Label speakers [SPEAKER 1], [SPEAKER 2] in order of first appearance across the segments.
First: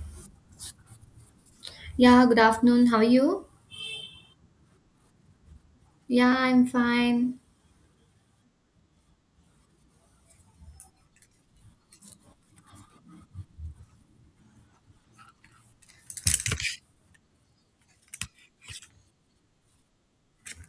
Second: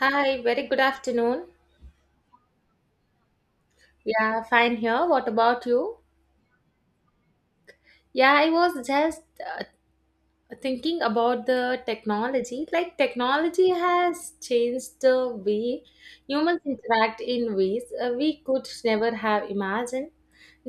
[SPEAKER 1] Hi, very good afternoon.
[SPEAKER 2] Yeah, good afternoon. How are you?
[SPEAKER 1] Yeah, fine here. What about you?
[SPEAKER 2] Yeah, I'm fine.
[SPEAKER 1] Yeah, I was just thinking about the technology. Like, technology has changed the way humans interact in ways we could never have imagined.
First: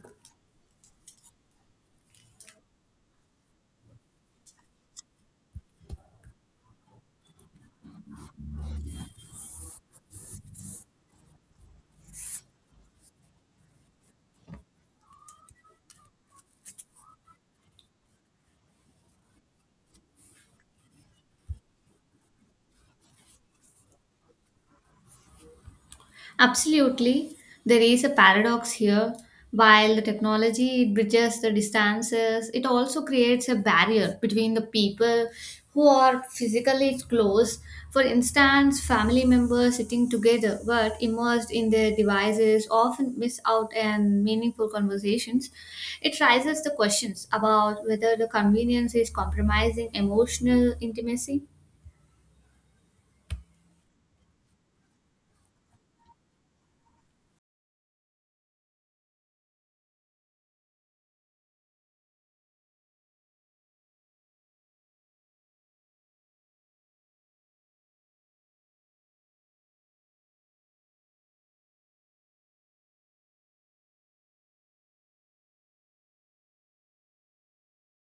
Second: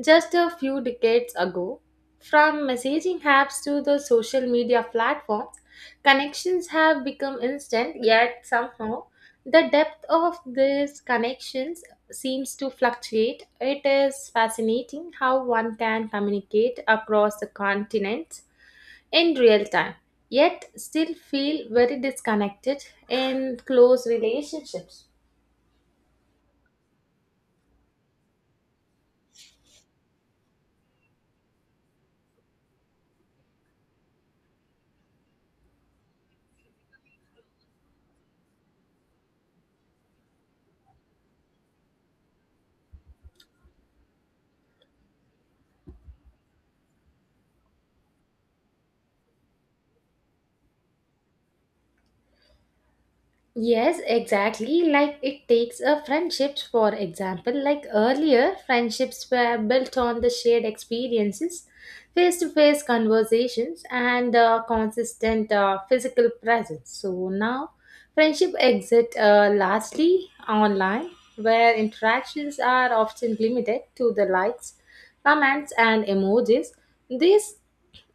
[SPEAKER 1] Just a few decades ago, from messaging apps to the social media platforms, connections have become instant, yet somehow the depth of these connections seems to fluctuate. It is fascinating how one can communicate across the continents in real time, yet still feel very disconnected in close relationships.
[SPEAKER 2] Absolutely. There is a paradox here. While the technology it bridges the distances, it also creates a barrier between the people who are physically close. For instance, family members sitting together but immersed in their devices often miss out on meaningful conversations. It raises the questions about whether the convenience is compromising emotional intimacy.
[SPEAKER 1] Yes, exactly. Like it takes a friendships, for example. Like earlier, friendships were built on the shared experiences, face to face conversations, and consistent physical presence. So now, friendship exit largely online, where interactions are often limited to the likes, comments, and emojis. This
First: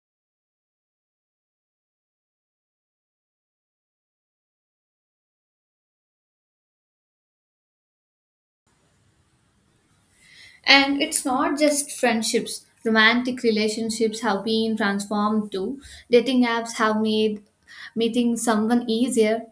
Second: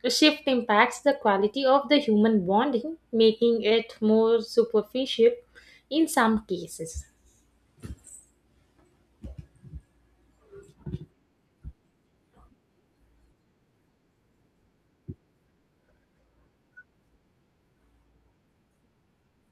[SPEAKER 1] the shift impacts the quality of the human bonding, making it more superficial in some cases.
[SPEAKER 2] And it's not just friendships. Romantic relationships have been transformed too. Dating apps have made meeting someone easier.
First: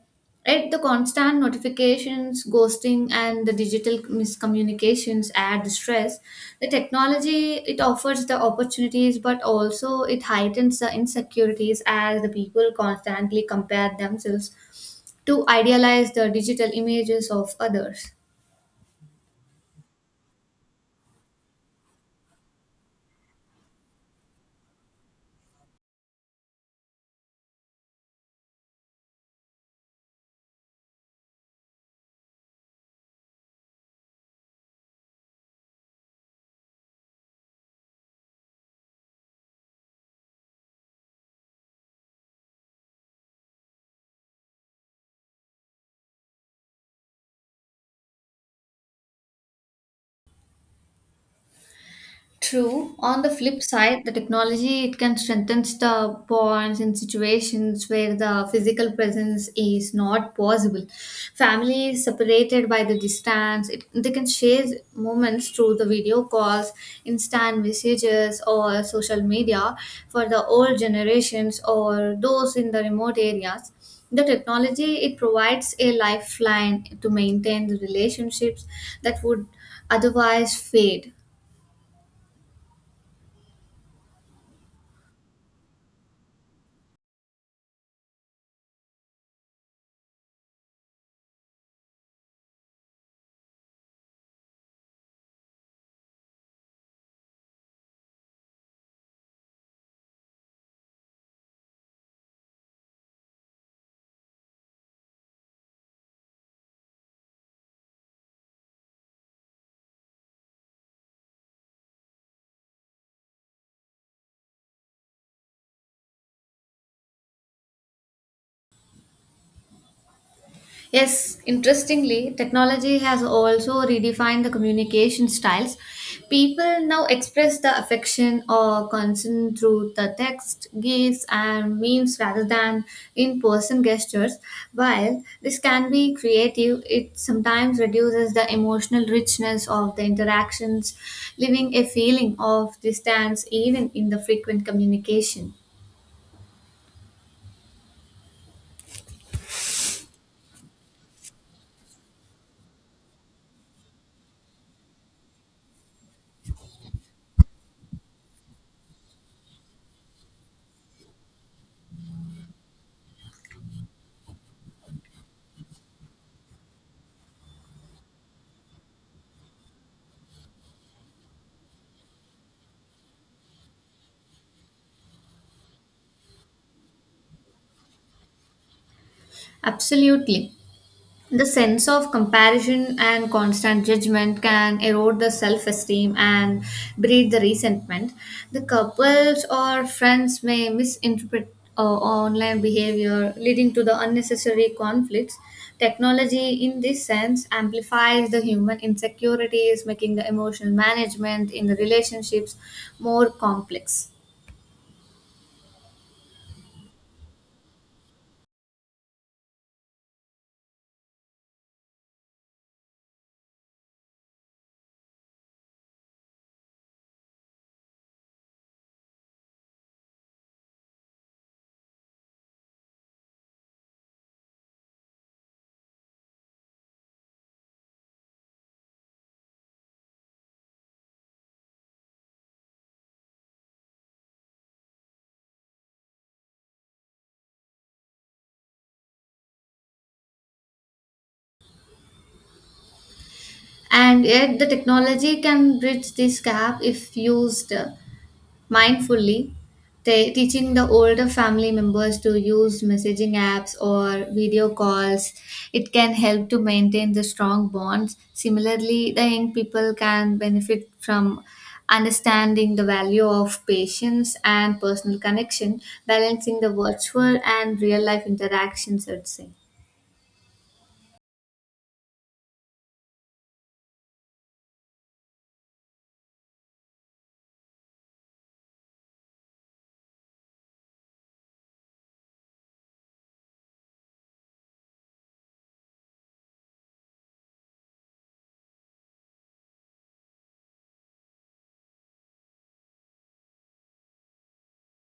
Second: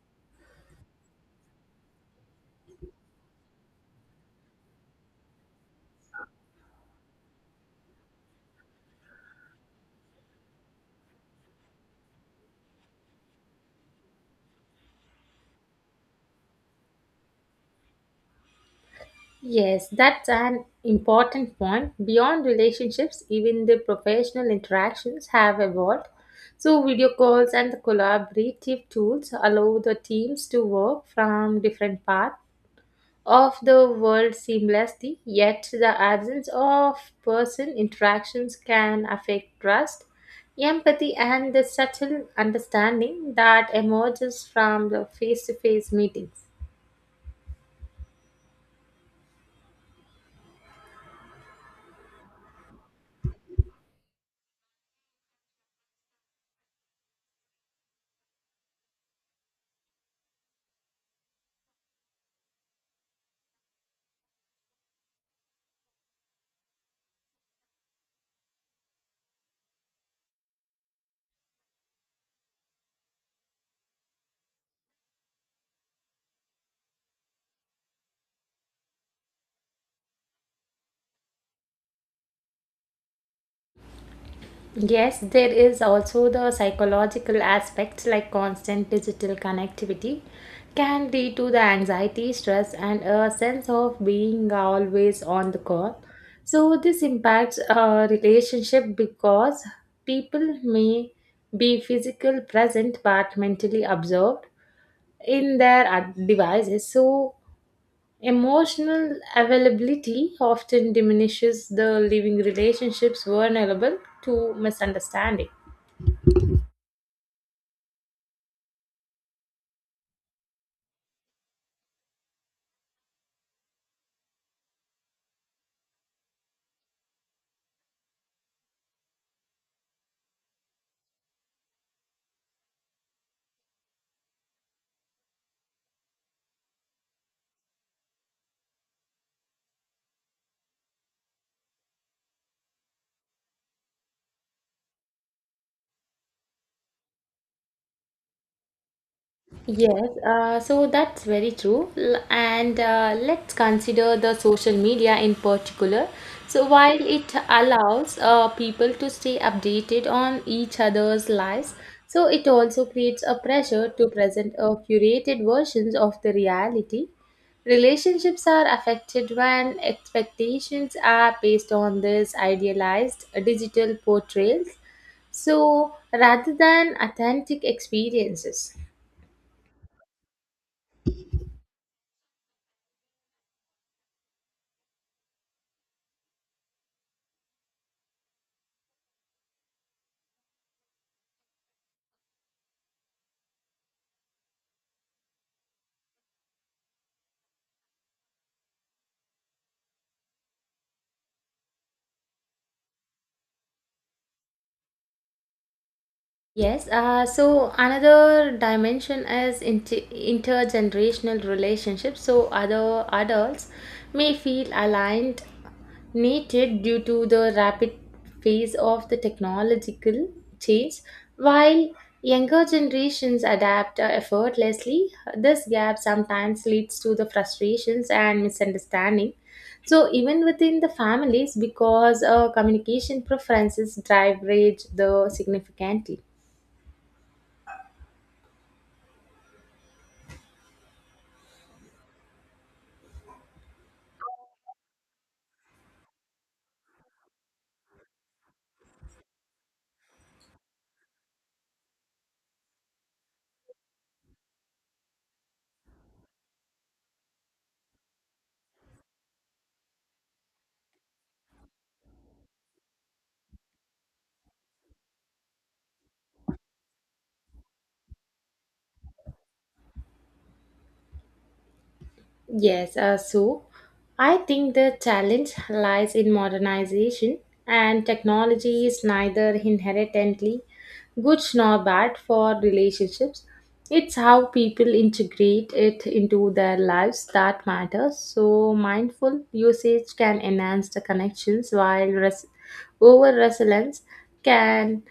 [SPEAKER 2] Yet the constant notifications, ghosting, and the digital miscommunications add stress. The technology it offers the opportunities, but also it heightens the insecurities as the people constantly compare themselves to idealize the digital images of others.
[SPEAKER 1] Yes, that's an important point. Beyond relationships, even the professional interactions have evolved. So, video calls and the collaborative tools allow the teams to work from different paths of the world seamlessly, yet the absence of person interactions can affect trust, empathy, and the subtle understanding that emerges from the face to face meetings.
[SPEAKER 2] True. On the flip side, the technology it can strengthen the bonds in situations where the physical presence is not possible. Families separated by the distance, it, they can share moments through the video calls, instant messages, or social media. For the old generations or those in the remote areas, the technology it provides a lifeline to maintain the relationships that would otherwise fade.
[SPEAKER 1] Yes, there is also the psychological aspects like constant digital connectivity can lead to the anxiety, stress, and a sense of being always on the call. So, this impacts a relationship because people may be physical present but mentally absorbed in their devices. So, emotional availability often diminishes the living relationships vulnerable to misunderstanding.
[SPEAKER 2] Yes, interestingly, technology has also redefined the communication styles. People now express the affection or concern through the text, gifs, and memes rather than in person gestures. While this can be creative, it sometimes reduces the emotional richness of the interactions, leaving a feeling of distance even in the frequent communication.
[SPEAKER 1] Yes, so that's very true. And let's consider the social media in particular. So, while it allows people to stay updated on each other's lives, so it also creates a pressure to present a curated versions of the reality. Relationships are affected when expectations are based on these idealized digital portrayals, so rather than authentic experiences.
[SPEAKER 2] Absolutely. The sense of comparison and constant judgment can erode the self esteem and breed the resentment. The couples or friends may misinterpret online behavior, leading to the unnecessary conflicts. Technology, in this sense, amplifies the human insecurities, making the emotional management in the relationships more complex.
[SPEAKER 1] Yes, so another dimension is intergenerational relationships. So other adults may feel aligned, needed due to the rapid phase of the technological change, while younger generations adapt effortlessly. This gap sometimes leads to the frustrations and misunderstanding. So even within the families, because communication preferences drive rage the significantly.
[SPEAKER 2] And yet, the technology can bridge this gap if used mindfully, teaching the older family members to use messaging apps or video calls. It can help to maintain the strong bonds. Similarly, the young people can benefit from understanding the value of patience and personal connection, balancing the virtual and real life interactions, I'd say.
[SPEAKER 1] Yes, so I think the challenge lies in modernization, and technology is neither inherently good nor bad for relationships. It's how people integrate it into their lives that matters. So, mindful usage can enhance the connections, while over resilience can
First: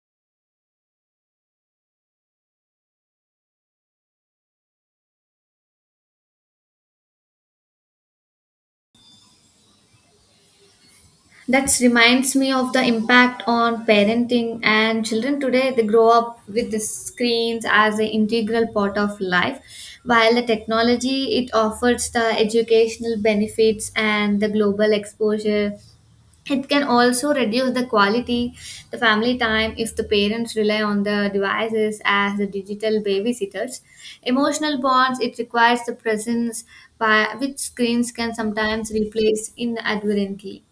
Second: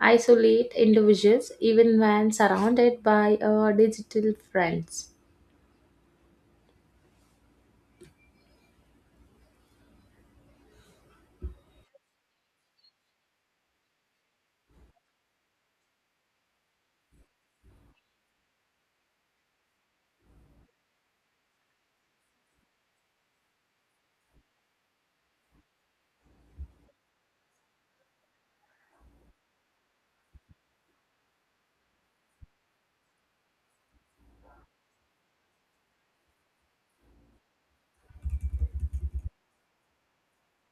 [SPEAKER 1] isolate individuals even when surrounded by digital friends.
[SPEAKER 2] That reminds me of the impact on parenting and children today. They grow up with the screens as an integral part of life, while the technology it offers the educational benefits and the global exposure. It can also reduce the quality, the family time if the parents rely on the devices as the digital babysitters. Emotional bonds it requires the presence by which screens can sometimes replace inadvertently.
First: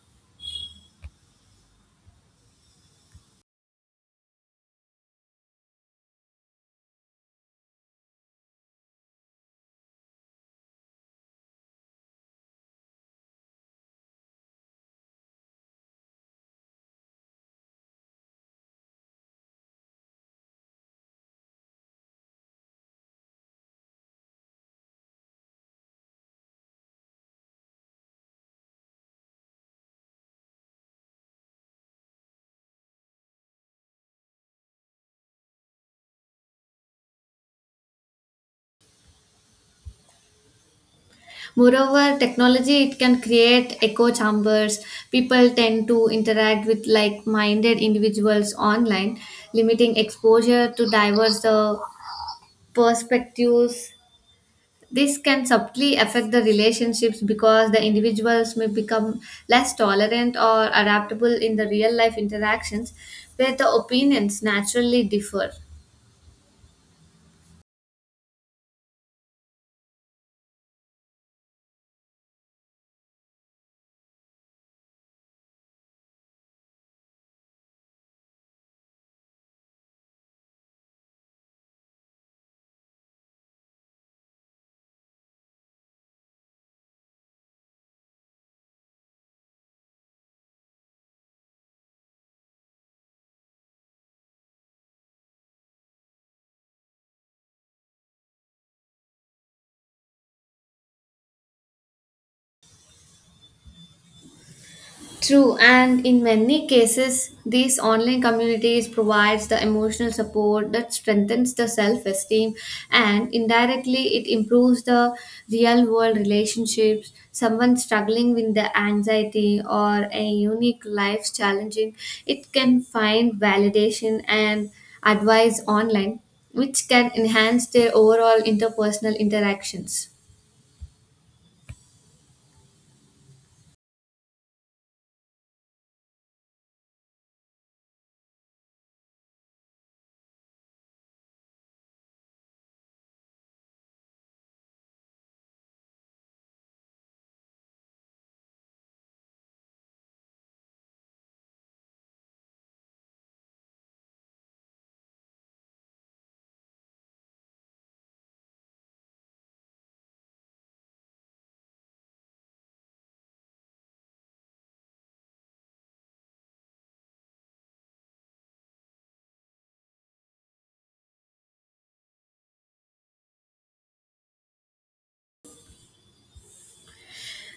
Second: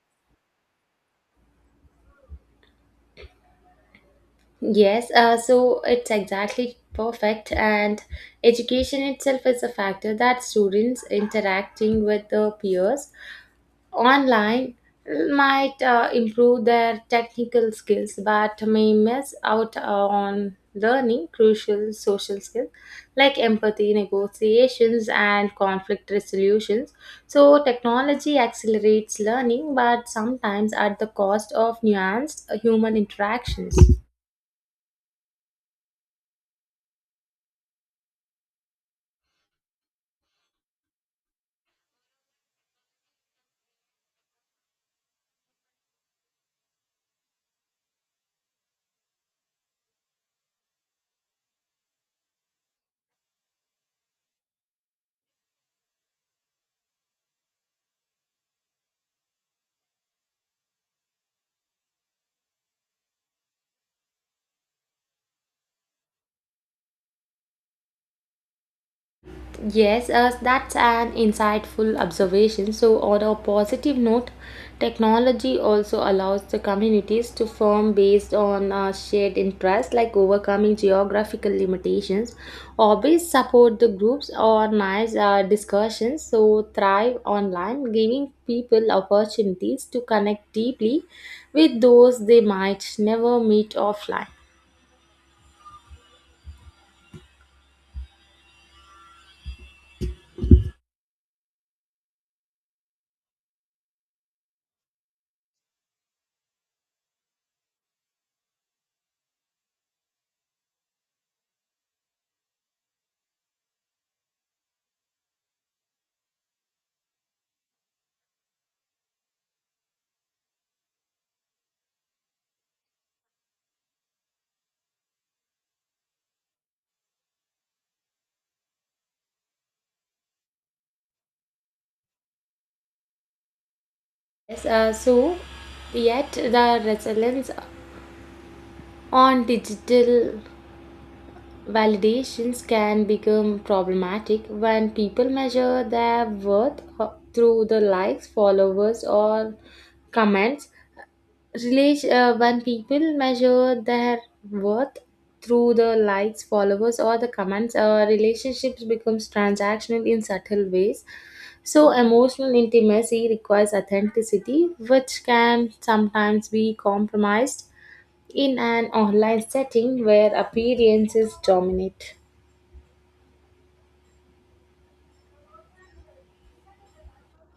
[SPEAKER 1] Yes, so it's exactly perfect, and education itself is a factor that students interacting with their peers online might improve their technical skills but may miss out on learning crucial social skills like empathy, negotiations, and conflict resolutions. So, technology accelerates learning but sometimes at the cost of nuanced human interactions.
[SPEAKER 2] Moreover, technology it can create echo chambers. People tend to interact with like-minded individuals online, limiting exposure to diverse perspectives. This can subtly affect the relationships because the individuals may become less tolerant or adaptable in the real life interactions where the opinions naturally differ.
[SPEAKER 1] Yes, that's an insightful observation. So, on a positive note, technology also allows the communities to form based on shared interests like overcoming geographical limitations. Hobbies support the groups, organize discussions, so thrive online, giving people opportunities to connect deeply with those they might never meet offline.
[SPEAKER 2] True, and in many cases, these online communities provides the emotional support that strengthens the self-esteem, and indirectly it improves the real-world relationships. Someone struggling with the anxiety or a unique life challenging, it can find validation and advice online, which can enhance their overall interpersonal interactions.
[SPEAKER 1] Yes, so yet the resilience on digital validations can become problematic when people measure their worth through the likes, followers, or comments. Relation, when people measure their worth through the likes, followers, or the comments, relationships becomes transactional in subtle ways. So emotional intimacy requires authenticity, which can sometimes be compromised in an online setting where appearances dominate.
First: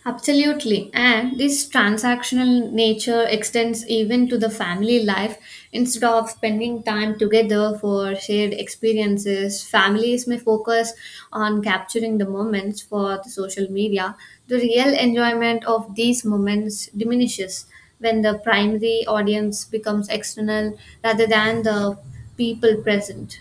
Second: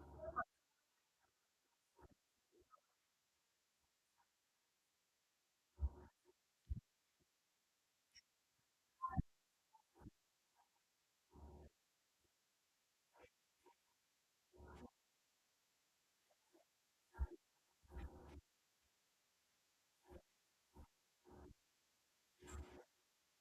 [SPEAKER 2] Absolutely. And this transactional nature extends even to the family life. Instead of spending time together for shared experiences, families may focus on capturing the moments for the social media. The real enjoyment of these moments diminishes when the primary audience becomes external rather than the people present.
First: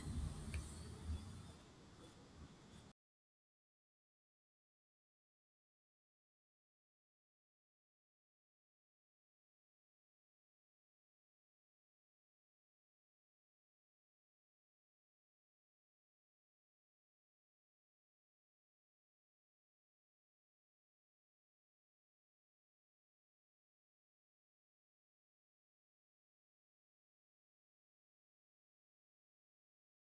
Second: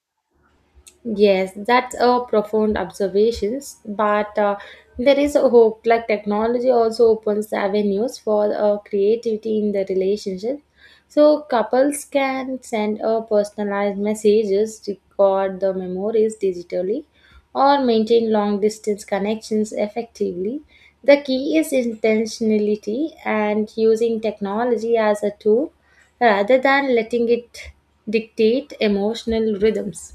[SPEAKER 1] Yes, that's a profound observations, but there is a hope. Like technology also opens avenues for creativity in the relationship. So couples can send a personalized messages, record the memories digitally, or maintain long distance connections effectively. The key is intentionality and using technology as a tool rather than letting it dictate emotional rhythms.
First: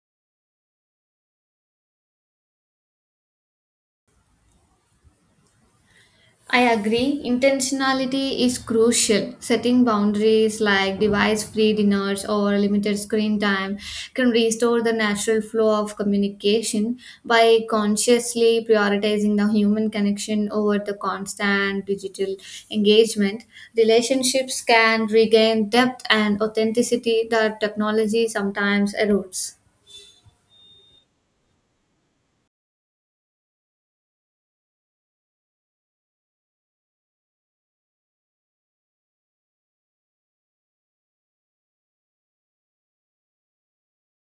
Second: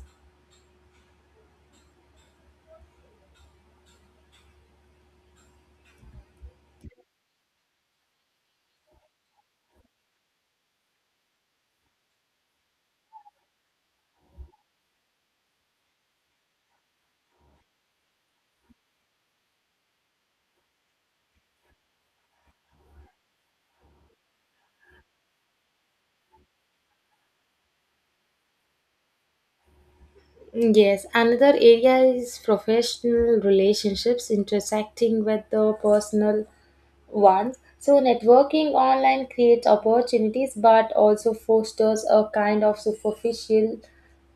[SPEAKER 2] I agree. Intentionality is crucial. Setting boundaries like device free dinners or limited screen time can restore the natural flow of communication by consciously prioritizing the human connection over the constant digital engagement. Relationships can regain depth and authenticity that technology sometimes erodes.
[SPEAKER 1] Mm, yes, another area is professional relationships intersecting with the personal ones. So, networking online creates opportunities but also fosters a kind of superficial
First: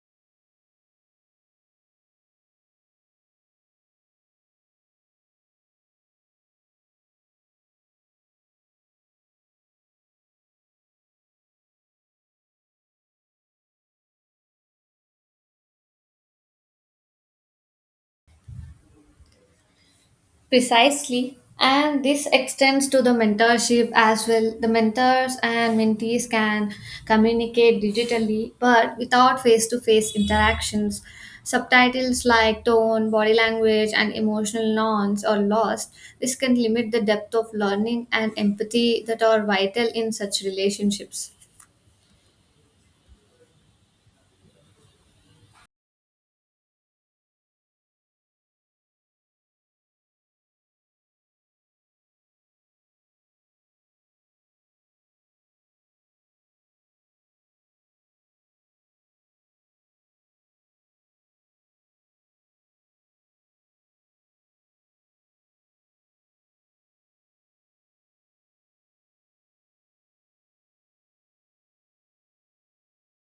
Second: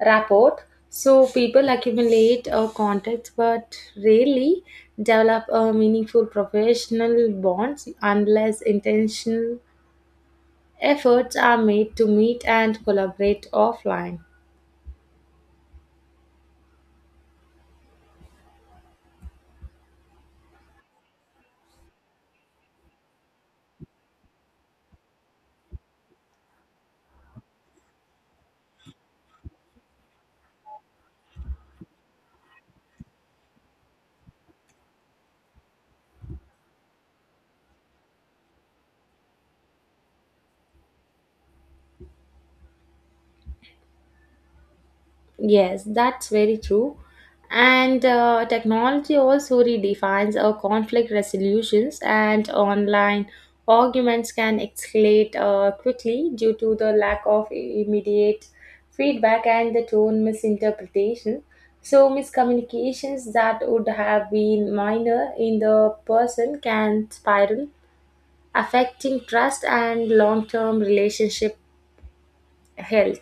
[SPEAKER 1] rapport. So, people accumulate contacts but rarely develop a meaningful professional bonds unless intentional efforts are made to meet and collaborate offline.
[SPEAKER 2] Precisely. And this extends to the mentorship as well. The mentors and mentees can communicate digitally but without face to face interactions. Subtitles like tone, body language, and emotional nuance are lost. This can limit the depth of learning and empathy that are vital in such relationships.
[SPEAKER 1] Yes, that's very true. And technology also redefines our conflict resolutions, and online arguments can escalate quickly due to the lack of immediate feedback and the tone misinterpretation. So, miscommunications that would have been minor in the person can spiral, affecting trust and long term relationship health.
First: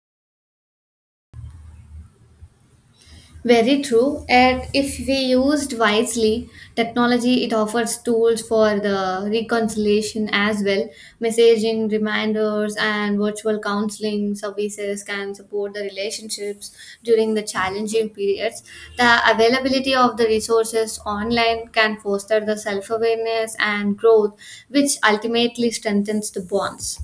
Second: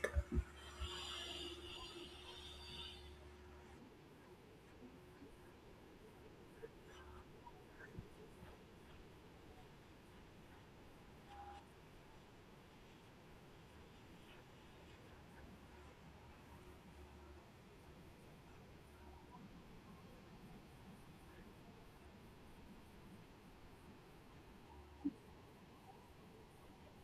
[SPEAKER 2] Very true. And if we used wisely, technology it offers tools for the reconciliation as well. Messaging, reminders, and virtual counseling services can support the relationships during the challenging periods. The availability of the resources online can foster the self awareness and growth, which ultimately strengthens the bonds.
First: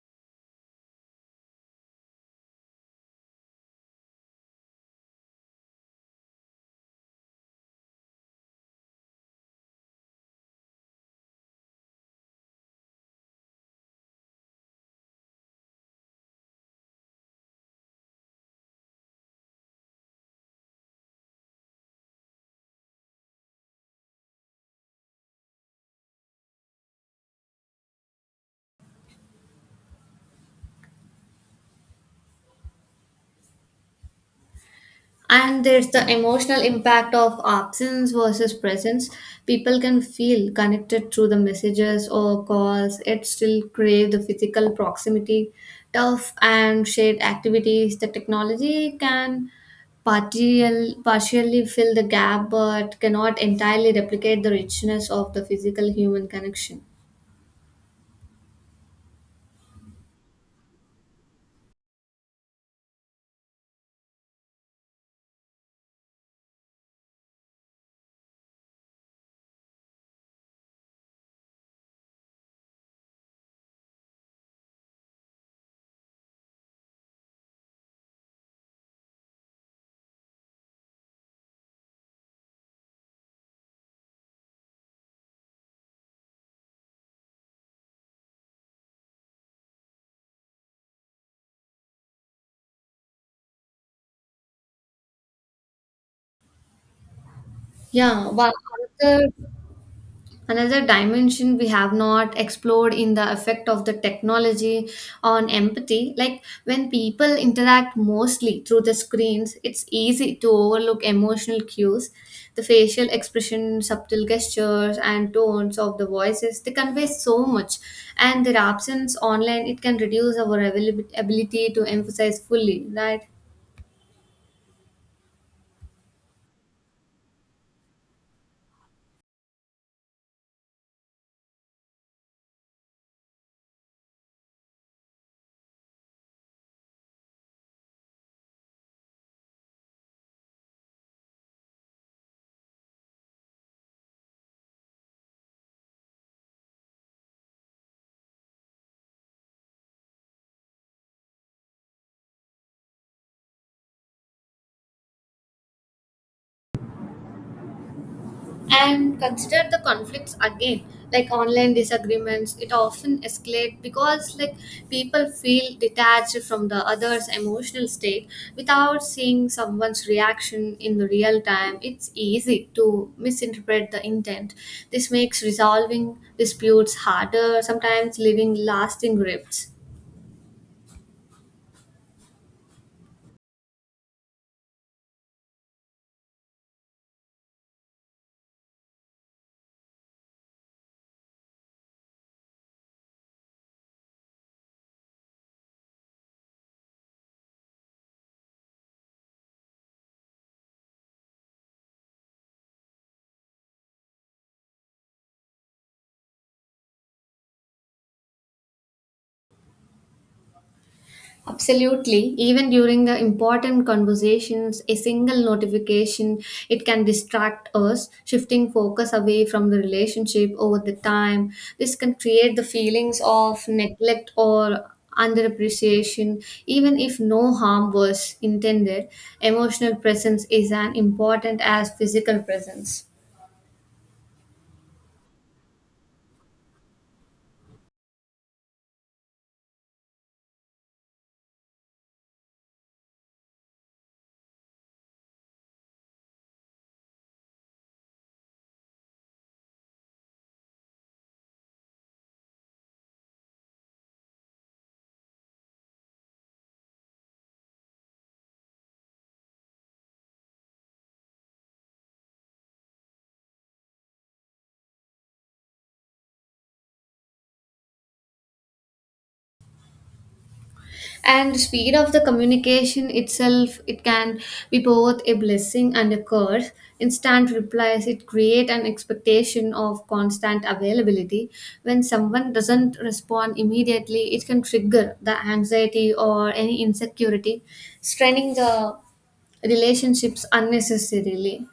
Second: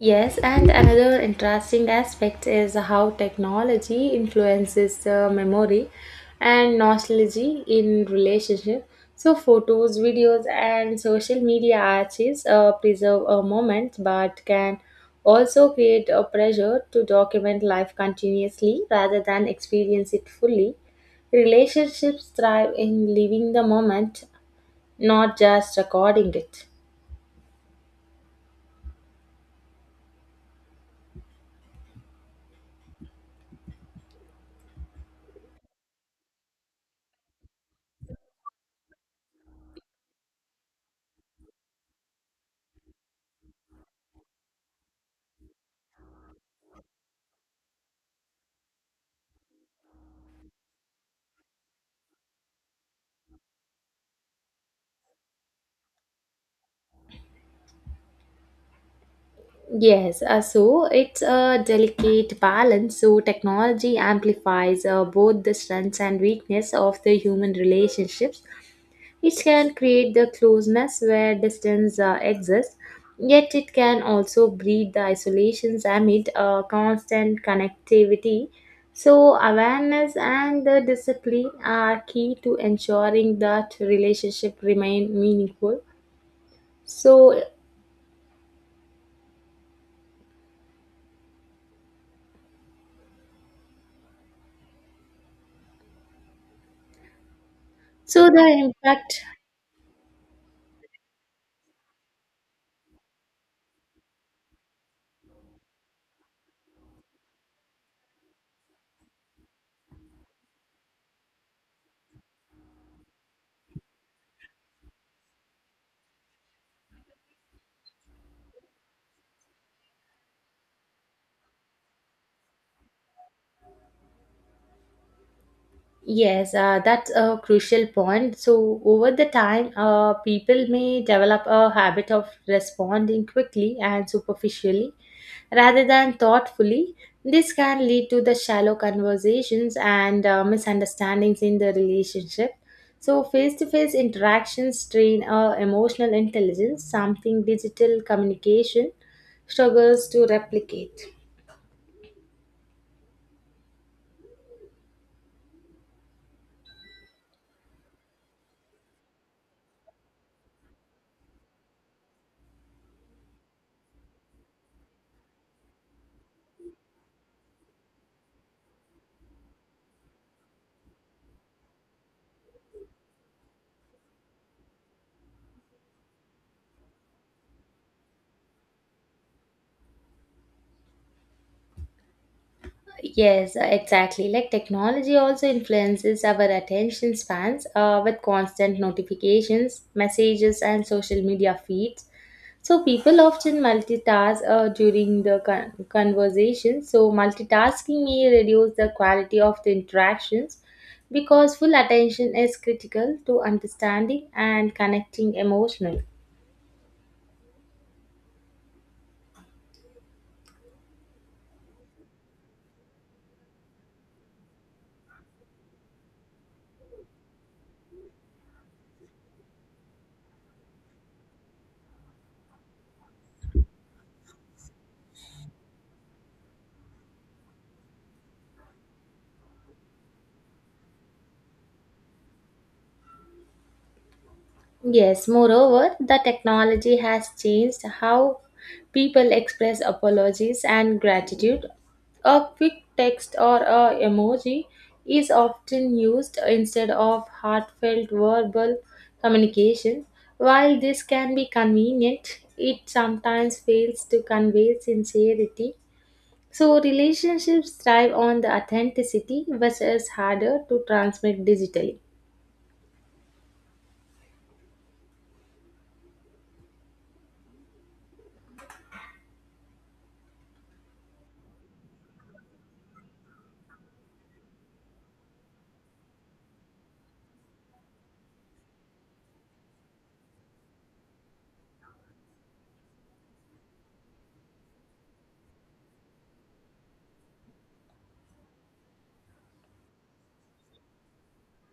[SPEAKER 1] Yes, and another interesting aspect is how technology influences the memory and nostalgia in relationship. So photos, videos, and social media archives preserve a moment, but can also create a pressure to document life continuously rather than experience it fully. Relationships thrive in living the moment, not just recording it.
[SPEAKER 2] And there's the emotional impact of absence versus presence. People can feel connected through the messages or calls, yet still crave the physical proximity, tough and shared activities. The technology can partially fill the gap but cannot entirely replicate the richness of the physical human connection.
[SPEAKER 1] Yes, so it's a delicate balance. So technology amplifies both the strengths and weakness of the human relationships. It can create the closeness where distance exists, yet it can also breed the isolations amid constant connectivity. So awareness and the discipline are key to ensuring that relationship remain meaningful. So, so
[SPEAKER 2] Yeah,
[SPEAKER 1] the
[SPEAKER 2] well,
[SPEAKER 1] impact.
[SPEAKER 2] another another dimension we have not explored in the effect of the technology on empathy, like when people interact mostly through the screens, it's easy to overlook emotional cues. The facial expression, subtle gestures, and tones of the voices they convey so much, and their absence online it can reduce our ability to emphasize fully, right?
[SPEAKER 1] Yes, that's a crucial point. So, over the time, people may develop a habit of responding quickly and superficially rather than thoughtfully. This can lead to the shallow conversations and misunderstandings in the relationship. So, face to face interactions train emotional intelligence, something digital communication struggles to replicate.
[SPEAKER 2] And consider the conflicts again, like online disagreements it often escalate because, like, people feel detached from the other's emotional state. Without seeing someone's reaction in the real time, it's easy to misinterpret the intent. This makes resolving disputes harder, sometimes leaving lasting rifts.
[SPEAKER 1] Yes, exactly. Like technology also influences our attention spans with constant notifications, messages, and social media feeds. So people often multitask during the conversation. So multitasking may reduce the quality of the interactions because full attention is critical to understanding and connecting emotionally.
[SPEAKER 2] Absolutely. Even during the important conversations, a single notification, it can distract us, shifting focus away from the relationship over the time. This can create the feelings of neglect or underappreciation, even if no harm was intended. Emotional presence is as important as physical presence.
[SPEAKER 1] Yes, moreover, the technology has changed how people express apologies and gratitude. A quick text or a emoji is often used instead of heartfelt verbal communication. While this can be convenient, it sometimes fails to convey sincerity. So, relationships thrive on the authenticity, which is harder to transmit digitally.
[SPEAKER 2] And speed of the communication itself it can be both a blessing and a curse. Instant replies it create an expectation of constant availability. When someone doesn't respond immediately, it can trigger the anxiety or any insecurity, straining the relationships unnecessarily.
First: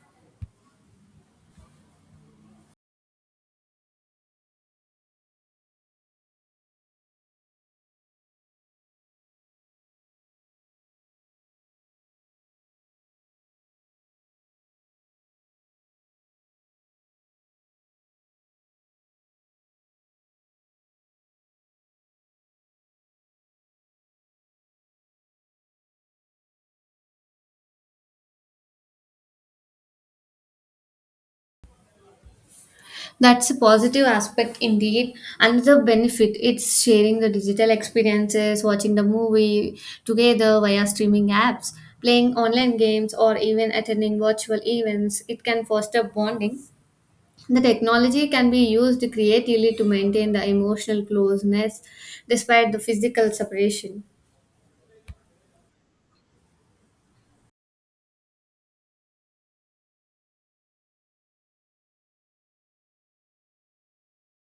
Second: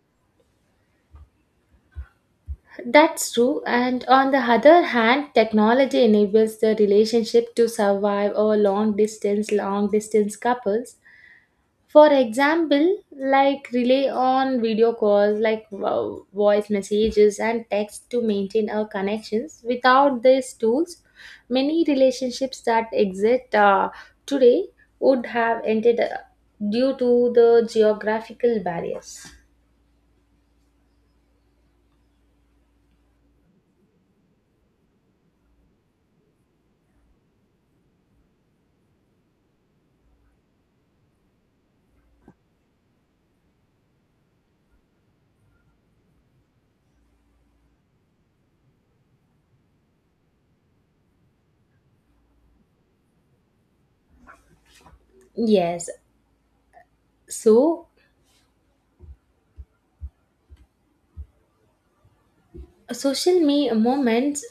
[SPEAKER 1] That's true. And on the other hand, technology enables the relationship to survive over long distance couples. For example, like rely on video calls, like voice messages and text to maintain our connections. Without these tools, many relationships that exist today would have ended due to the geographical barriers.
[SPEAKER 2] That's a positive aspect indeed. Another benefit it's sharing the digital experiences, watching the movie together via streaming apps, playing online games, or even attending virtual events. It can foster bonding. The technology can be used creatively to maintain the emotional closeness despite the physical separation.
[SPEAKER 1] Yes. So social me moments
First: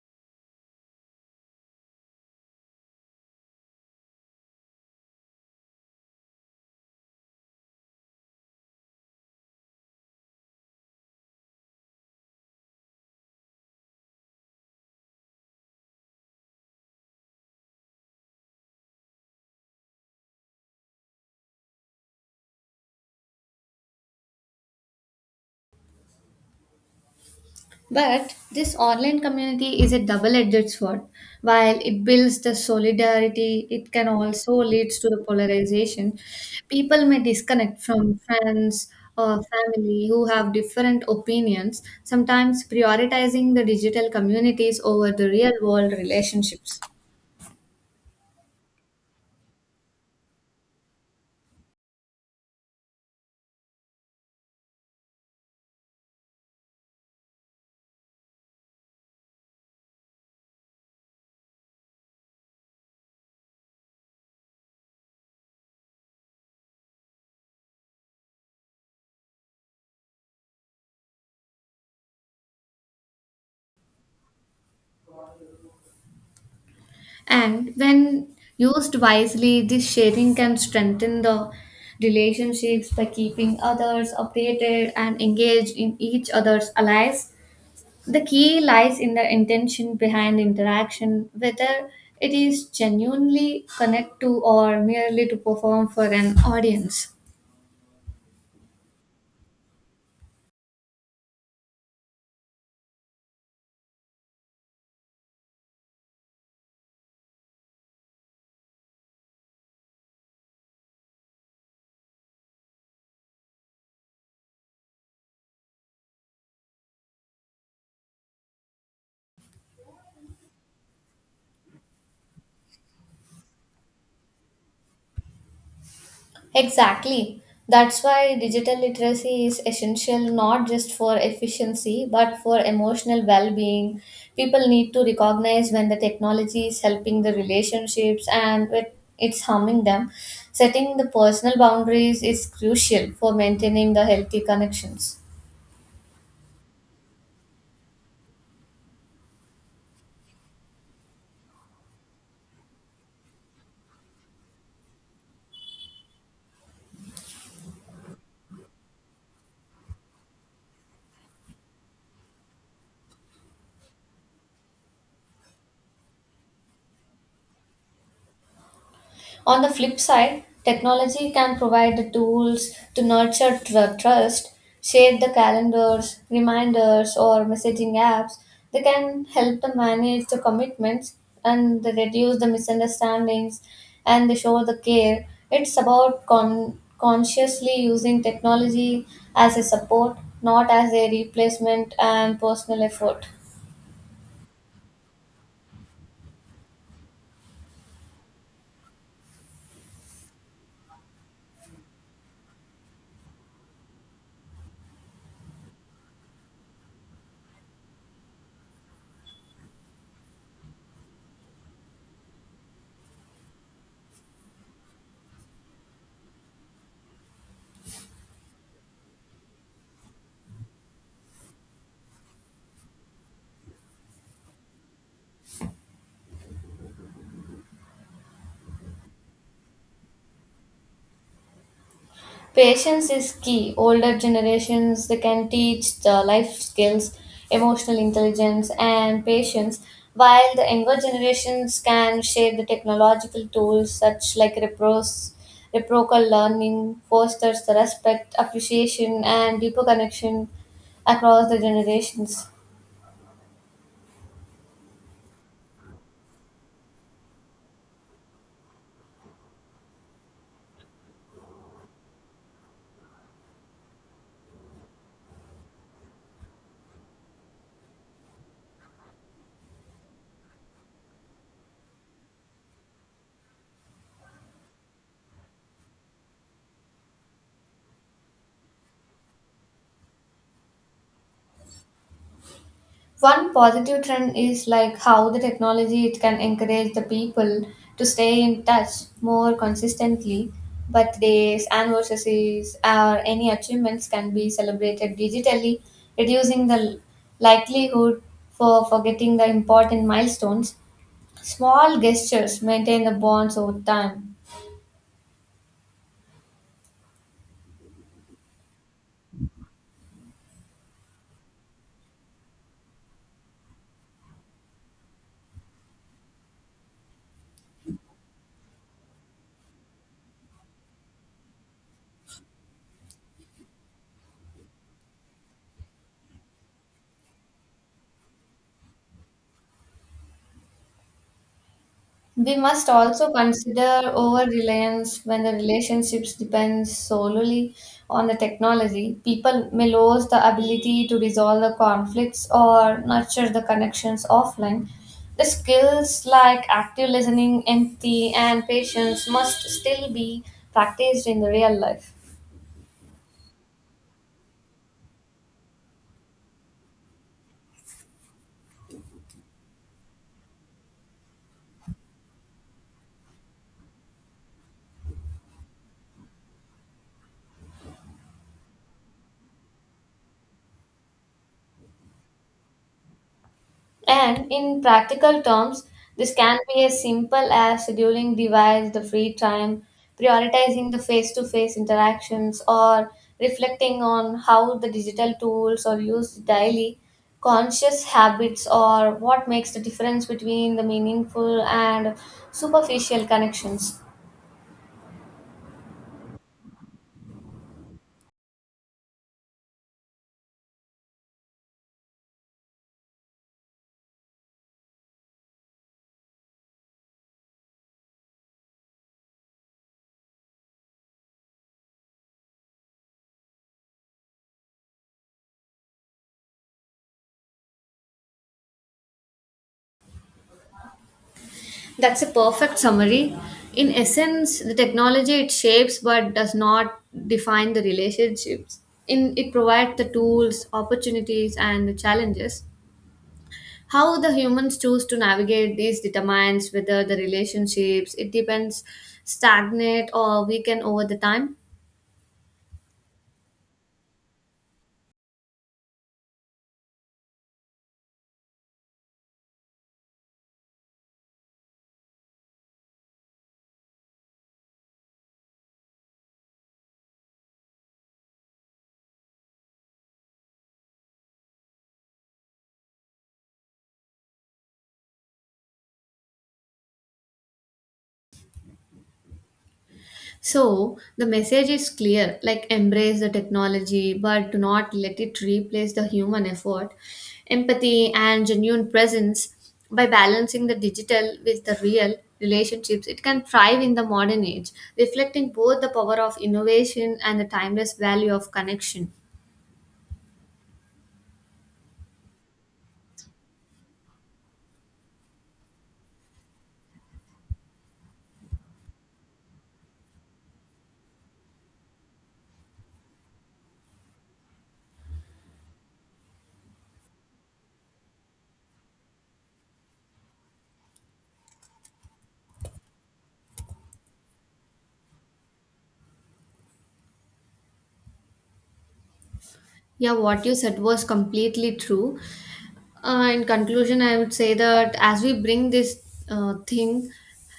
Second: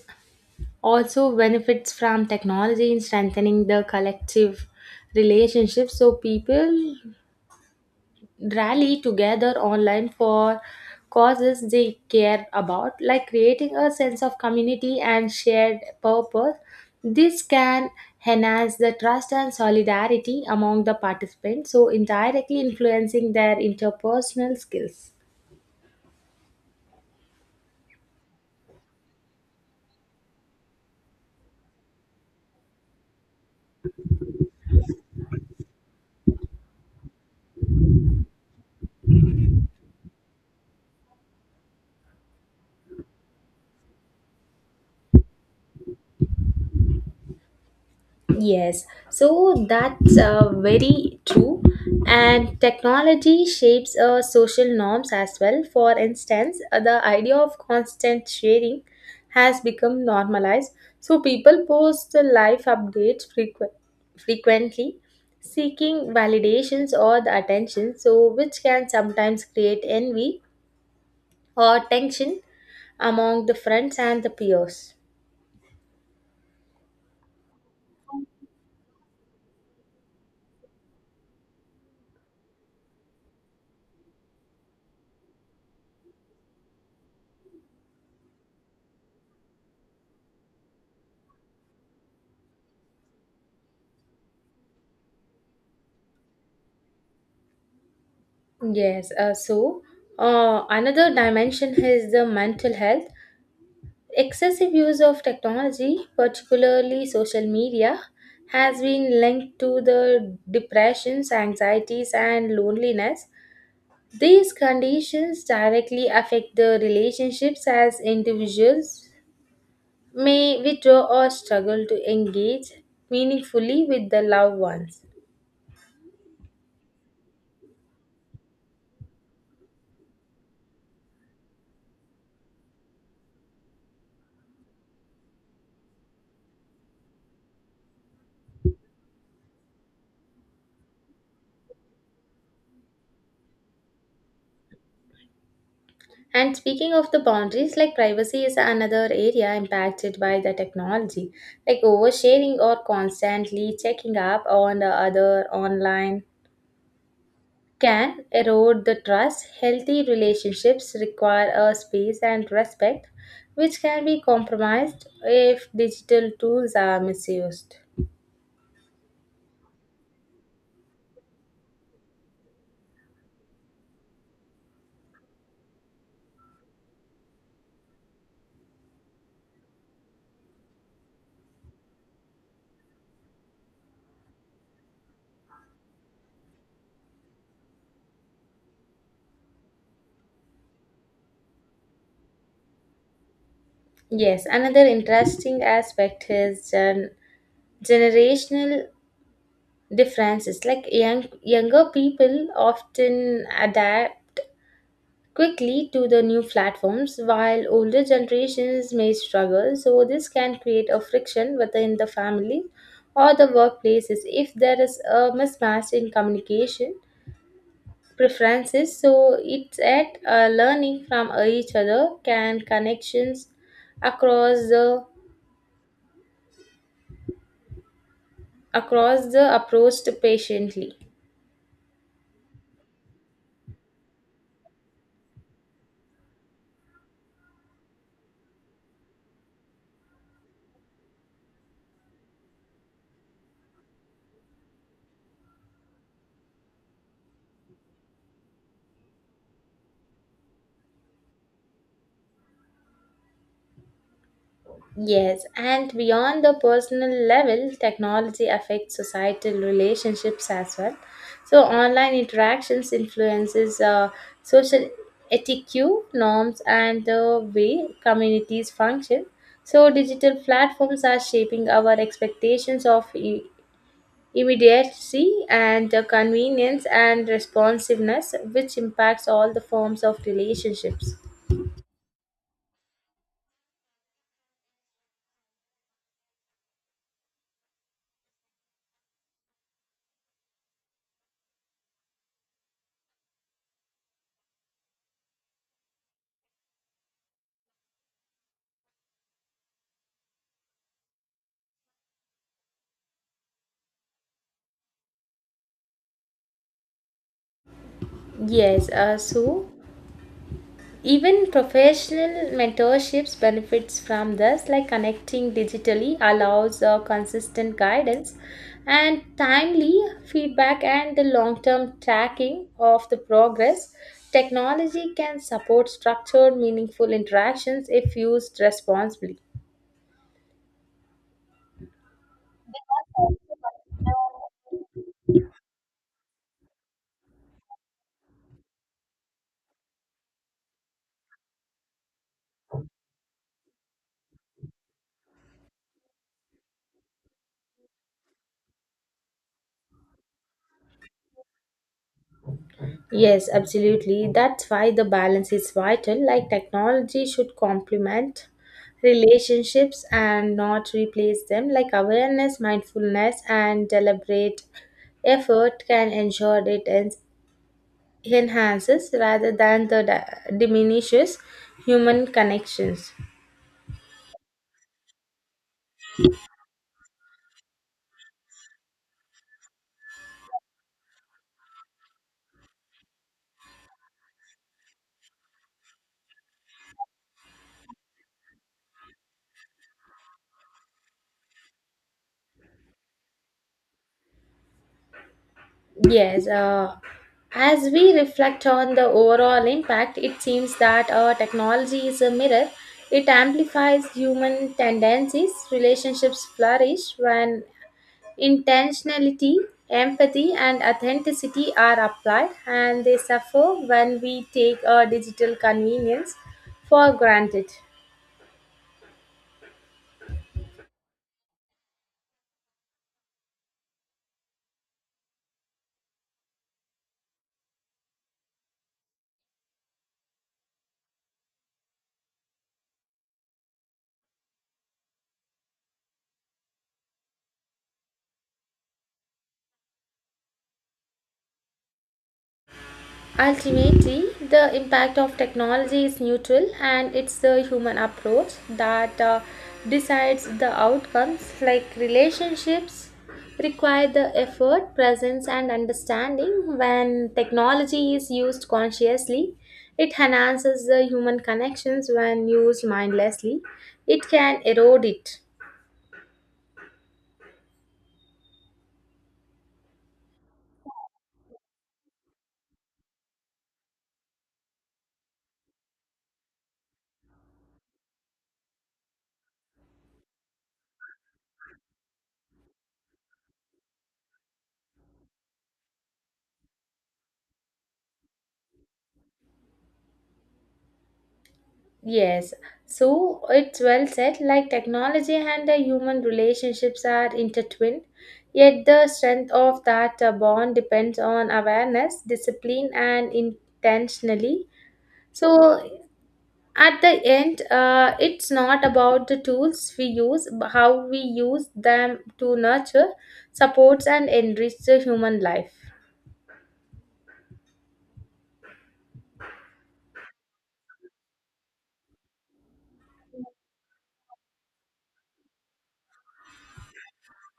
[SPEAKER 1] also benefits from technology in strengthening the collective relationships, so people rally together online for causes they care about, like creating a sense of community and shared purpose. This can enhance the trust and solidarity among the participants, so indirectly influencing their interpersonal skills.
[SPEAKER 2] But this online community is a double-edged sword. While it builds the solidarity, it can also leads to the polarization. People may disconnect from friends or family who have different opinions, sometimes prioritizing the digital communities over the real-world relationships.
[SPEAKER 1] Yes, so that's very true. And technology shapes social norms as well. For instance, the idea of constant sharing has become normalized. So people post the life updates frequently, seeking validations or the attention, so which can sometimes create envy or tension among the friends and the peers.
[SPEAKER 2] And when used wisely, this sharing can strengthen the relationships by keeping others updated and engaged in each other's allies. The key lies in the intention behind interaction, whether it is genuinely connect to or merely to perform for an audience.
[SPEAKER 1] Yes, so another dimension is the mental health. Excessive use of technology, particularly social media, has been linked to the depressions, anxieties, and loneliness. These conditions directly affect the relationships as individuals may withdraw or struggle to engage meaningfully with the loved ones.
[SPEAKER 2] Exactly. That's why digital literacy is essential not just for efficiency but for emotional well being. People need to recognize when the technology is helping the relationships and when it's harming them. Setting the personal boundaries is crucial for maintaining the healthy connections.
[SPEAKER 1] And speaking of the boundaries, like privacy is another area impacted by the technology, like oversharing or constantly checking up on the other online can erode the trust. Healthy relationships require a space and respect, which can be compromised if digital tools are misused.
[SPEAKER 2] On the flip side, technology can provide the tools to nurture trust, shape the calendars, reminders, or messaging apps. They can help to manage the commitments and they reduce the misunderstandings and they show the care. It's about consciously using technology as a support, not as a replacement and personal effort.
[SPEAKER 1] Yes, another interesting aspect is generational differences. Like younger people often adapt quickly to the new platforms, while older generations may struggle. So this can create a friction within the family or the workplaces if there is a mismatch in communication preferences, so it's at learning from each other can connections across the across the approached patiently.
[SPEAKER 2] Patience is key. Older generations they can teach the life skills, emotional intelligence, and patience, while the younger generations can share the technological tools such like repros, reciprocal learning fosters the respect, appreciation, and deeper connection across the generations.
[SPEAKER 1] Yes, and beyond the personal level, technology affects societal relationships as well. So online interactions influences social etiquette, norms, and the way communities function. So digital platforms are shaping our expectations of immediacy and convenience and responsiveness, which impacts all the forms of relationships.
[SPEAKER 2] One positive trend is like how the technology it can encourage the people to stay in touch more consistently. Birthdays, anniversaries, or any achievements can be celebrated digitally, reducing the likelihood for forgetting the important milestones. Small gestures maintain the bonds over time.
[SPEAKER 1] Yes, so even professional mentorships benefits from this, like connecting digitally allows consistent guidance and timely feedback and the long-term tracking of the progress. Technology can support structured, meaningful interactions if used responsibly.
[SPEAKER 2] We must also consider over reliance when the relationships depend solely on the technology. People may lose the ability to resolve the conflicts or nurture the connections offline. The skills like active listening, empathy, and patience must still be practiced in the real life.
[SPEAKER 1] Yes, absolutely. That's why the balance is vital. Like technology should complement relationships and not replace them. Like awareness, mindfulness, and deliberate effort can ensure it enhances rather than the diminishes human connections.
[SPEAKER 2] And in practical terms, this can be as simple as scheduling device the free time, prioritizing the face to face interactions, or reflecting on how the digital tools are used daily, conscious habits, or what makes the difference between the meaningful and superficial connections.
[SPEAKER 1] Yes, as we reflect on the overall impact, it seems that our technology is a mirror. It amplifies human tendencies. Relationships flourish when intentionality, empathy, and authenticity are applied, and they suffer when we take our digital convenience for granted.
[SPEAKER 2] That's a perfect summary. In essence, the technology it shapes but does not define the relationships. In it provides the tools, opportunities, and the challenges. How the humans choose to navigate these determines whether the relationships it depends stagnate or weaken over the time.
[SPEAKER 1] Ultimately, the impact of technology is neutral and it's the human approach that decides the outcomes. Like relationships require the effort, presence, and understanding. When technology is used consciously, it enhances the human connections. When used mindlessly, it can erode it.
[SPEAKER 2] So the message is clear, like embrace the technology, but do not let it replace the human effort, empathy, and genuine presence. By balancing the digital with the real relationships, it can thrive in the modern age, reflecting both the power of innovation and the timeless value of connection.
[SPEAKER 1] Yes, so it's well said. Like technology and the human relationships are intertwined, yet the strength of that bond depends on awareness, discipline, and intentionally. So at the end, it's not about the tools we use, but how we use them to nurture, supports, and enrich the human life.
[SPEAKER 2] Yeah, what you said was completely true. In conclusion, I would say that as we bring this thing,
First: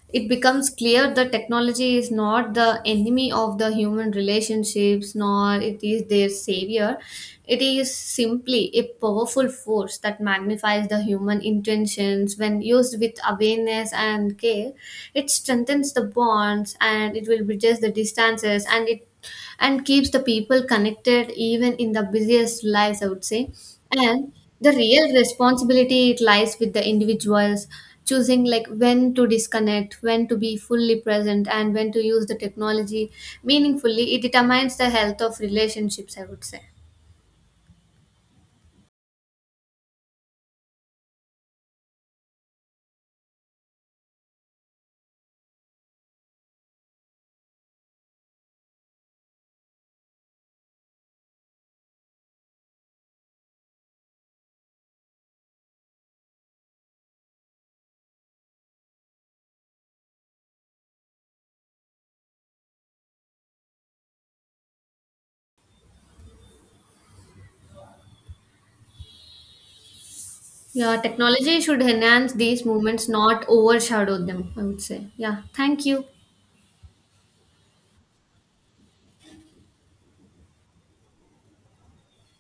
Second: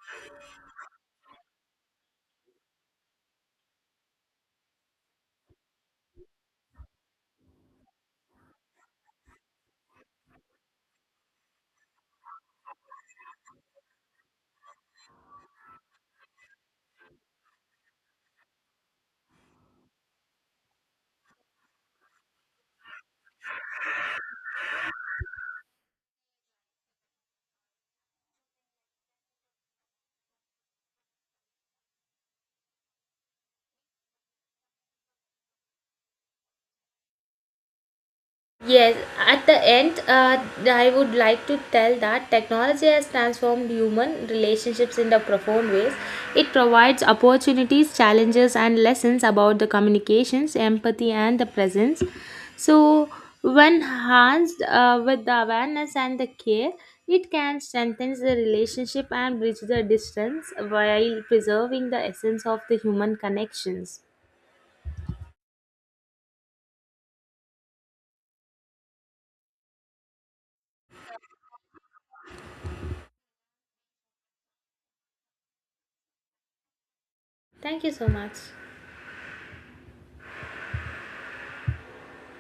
[SPEAKER 2] it becomes clear that technology is not the enemy of the human relationships, nor it is their savior. It is simply a powerful force that magnifies the human intentions. When used with awareness and care, it strengthens the bonds and it will bridge the distances and it and keeps the people connected even in the busiest lives, I would say. And the real responsibility it lies with the individuals choosing, like when to disconnect, when to be fully present, and when to use the technology meaningfully, it determines the health of relationships, I would say.
[SPEAKER 1] Yes, at the end, I would like to tell that technology has transformed human relationships in the profound ways. It provides opportunities, challenges, and lessons about the communications, empathy, and the presence. So, when enhanced with the awareness and the care, it can strengthen the relationship and bridge the distance while preserving the essence of the human connections.
[SPEAKER 2] Yeah, technology should enhance these moments, not overshadow them, I would say. Yeah, thank you.
[SPEAKER 1] Thank you so much.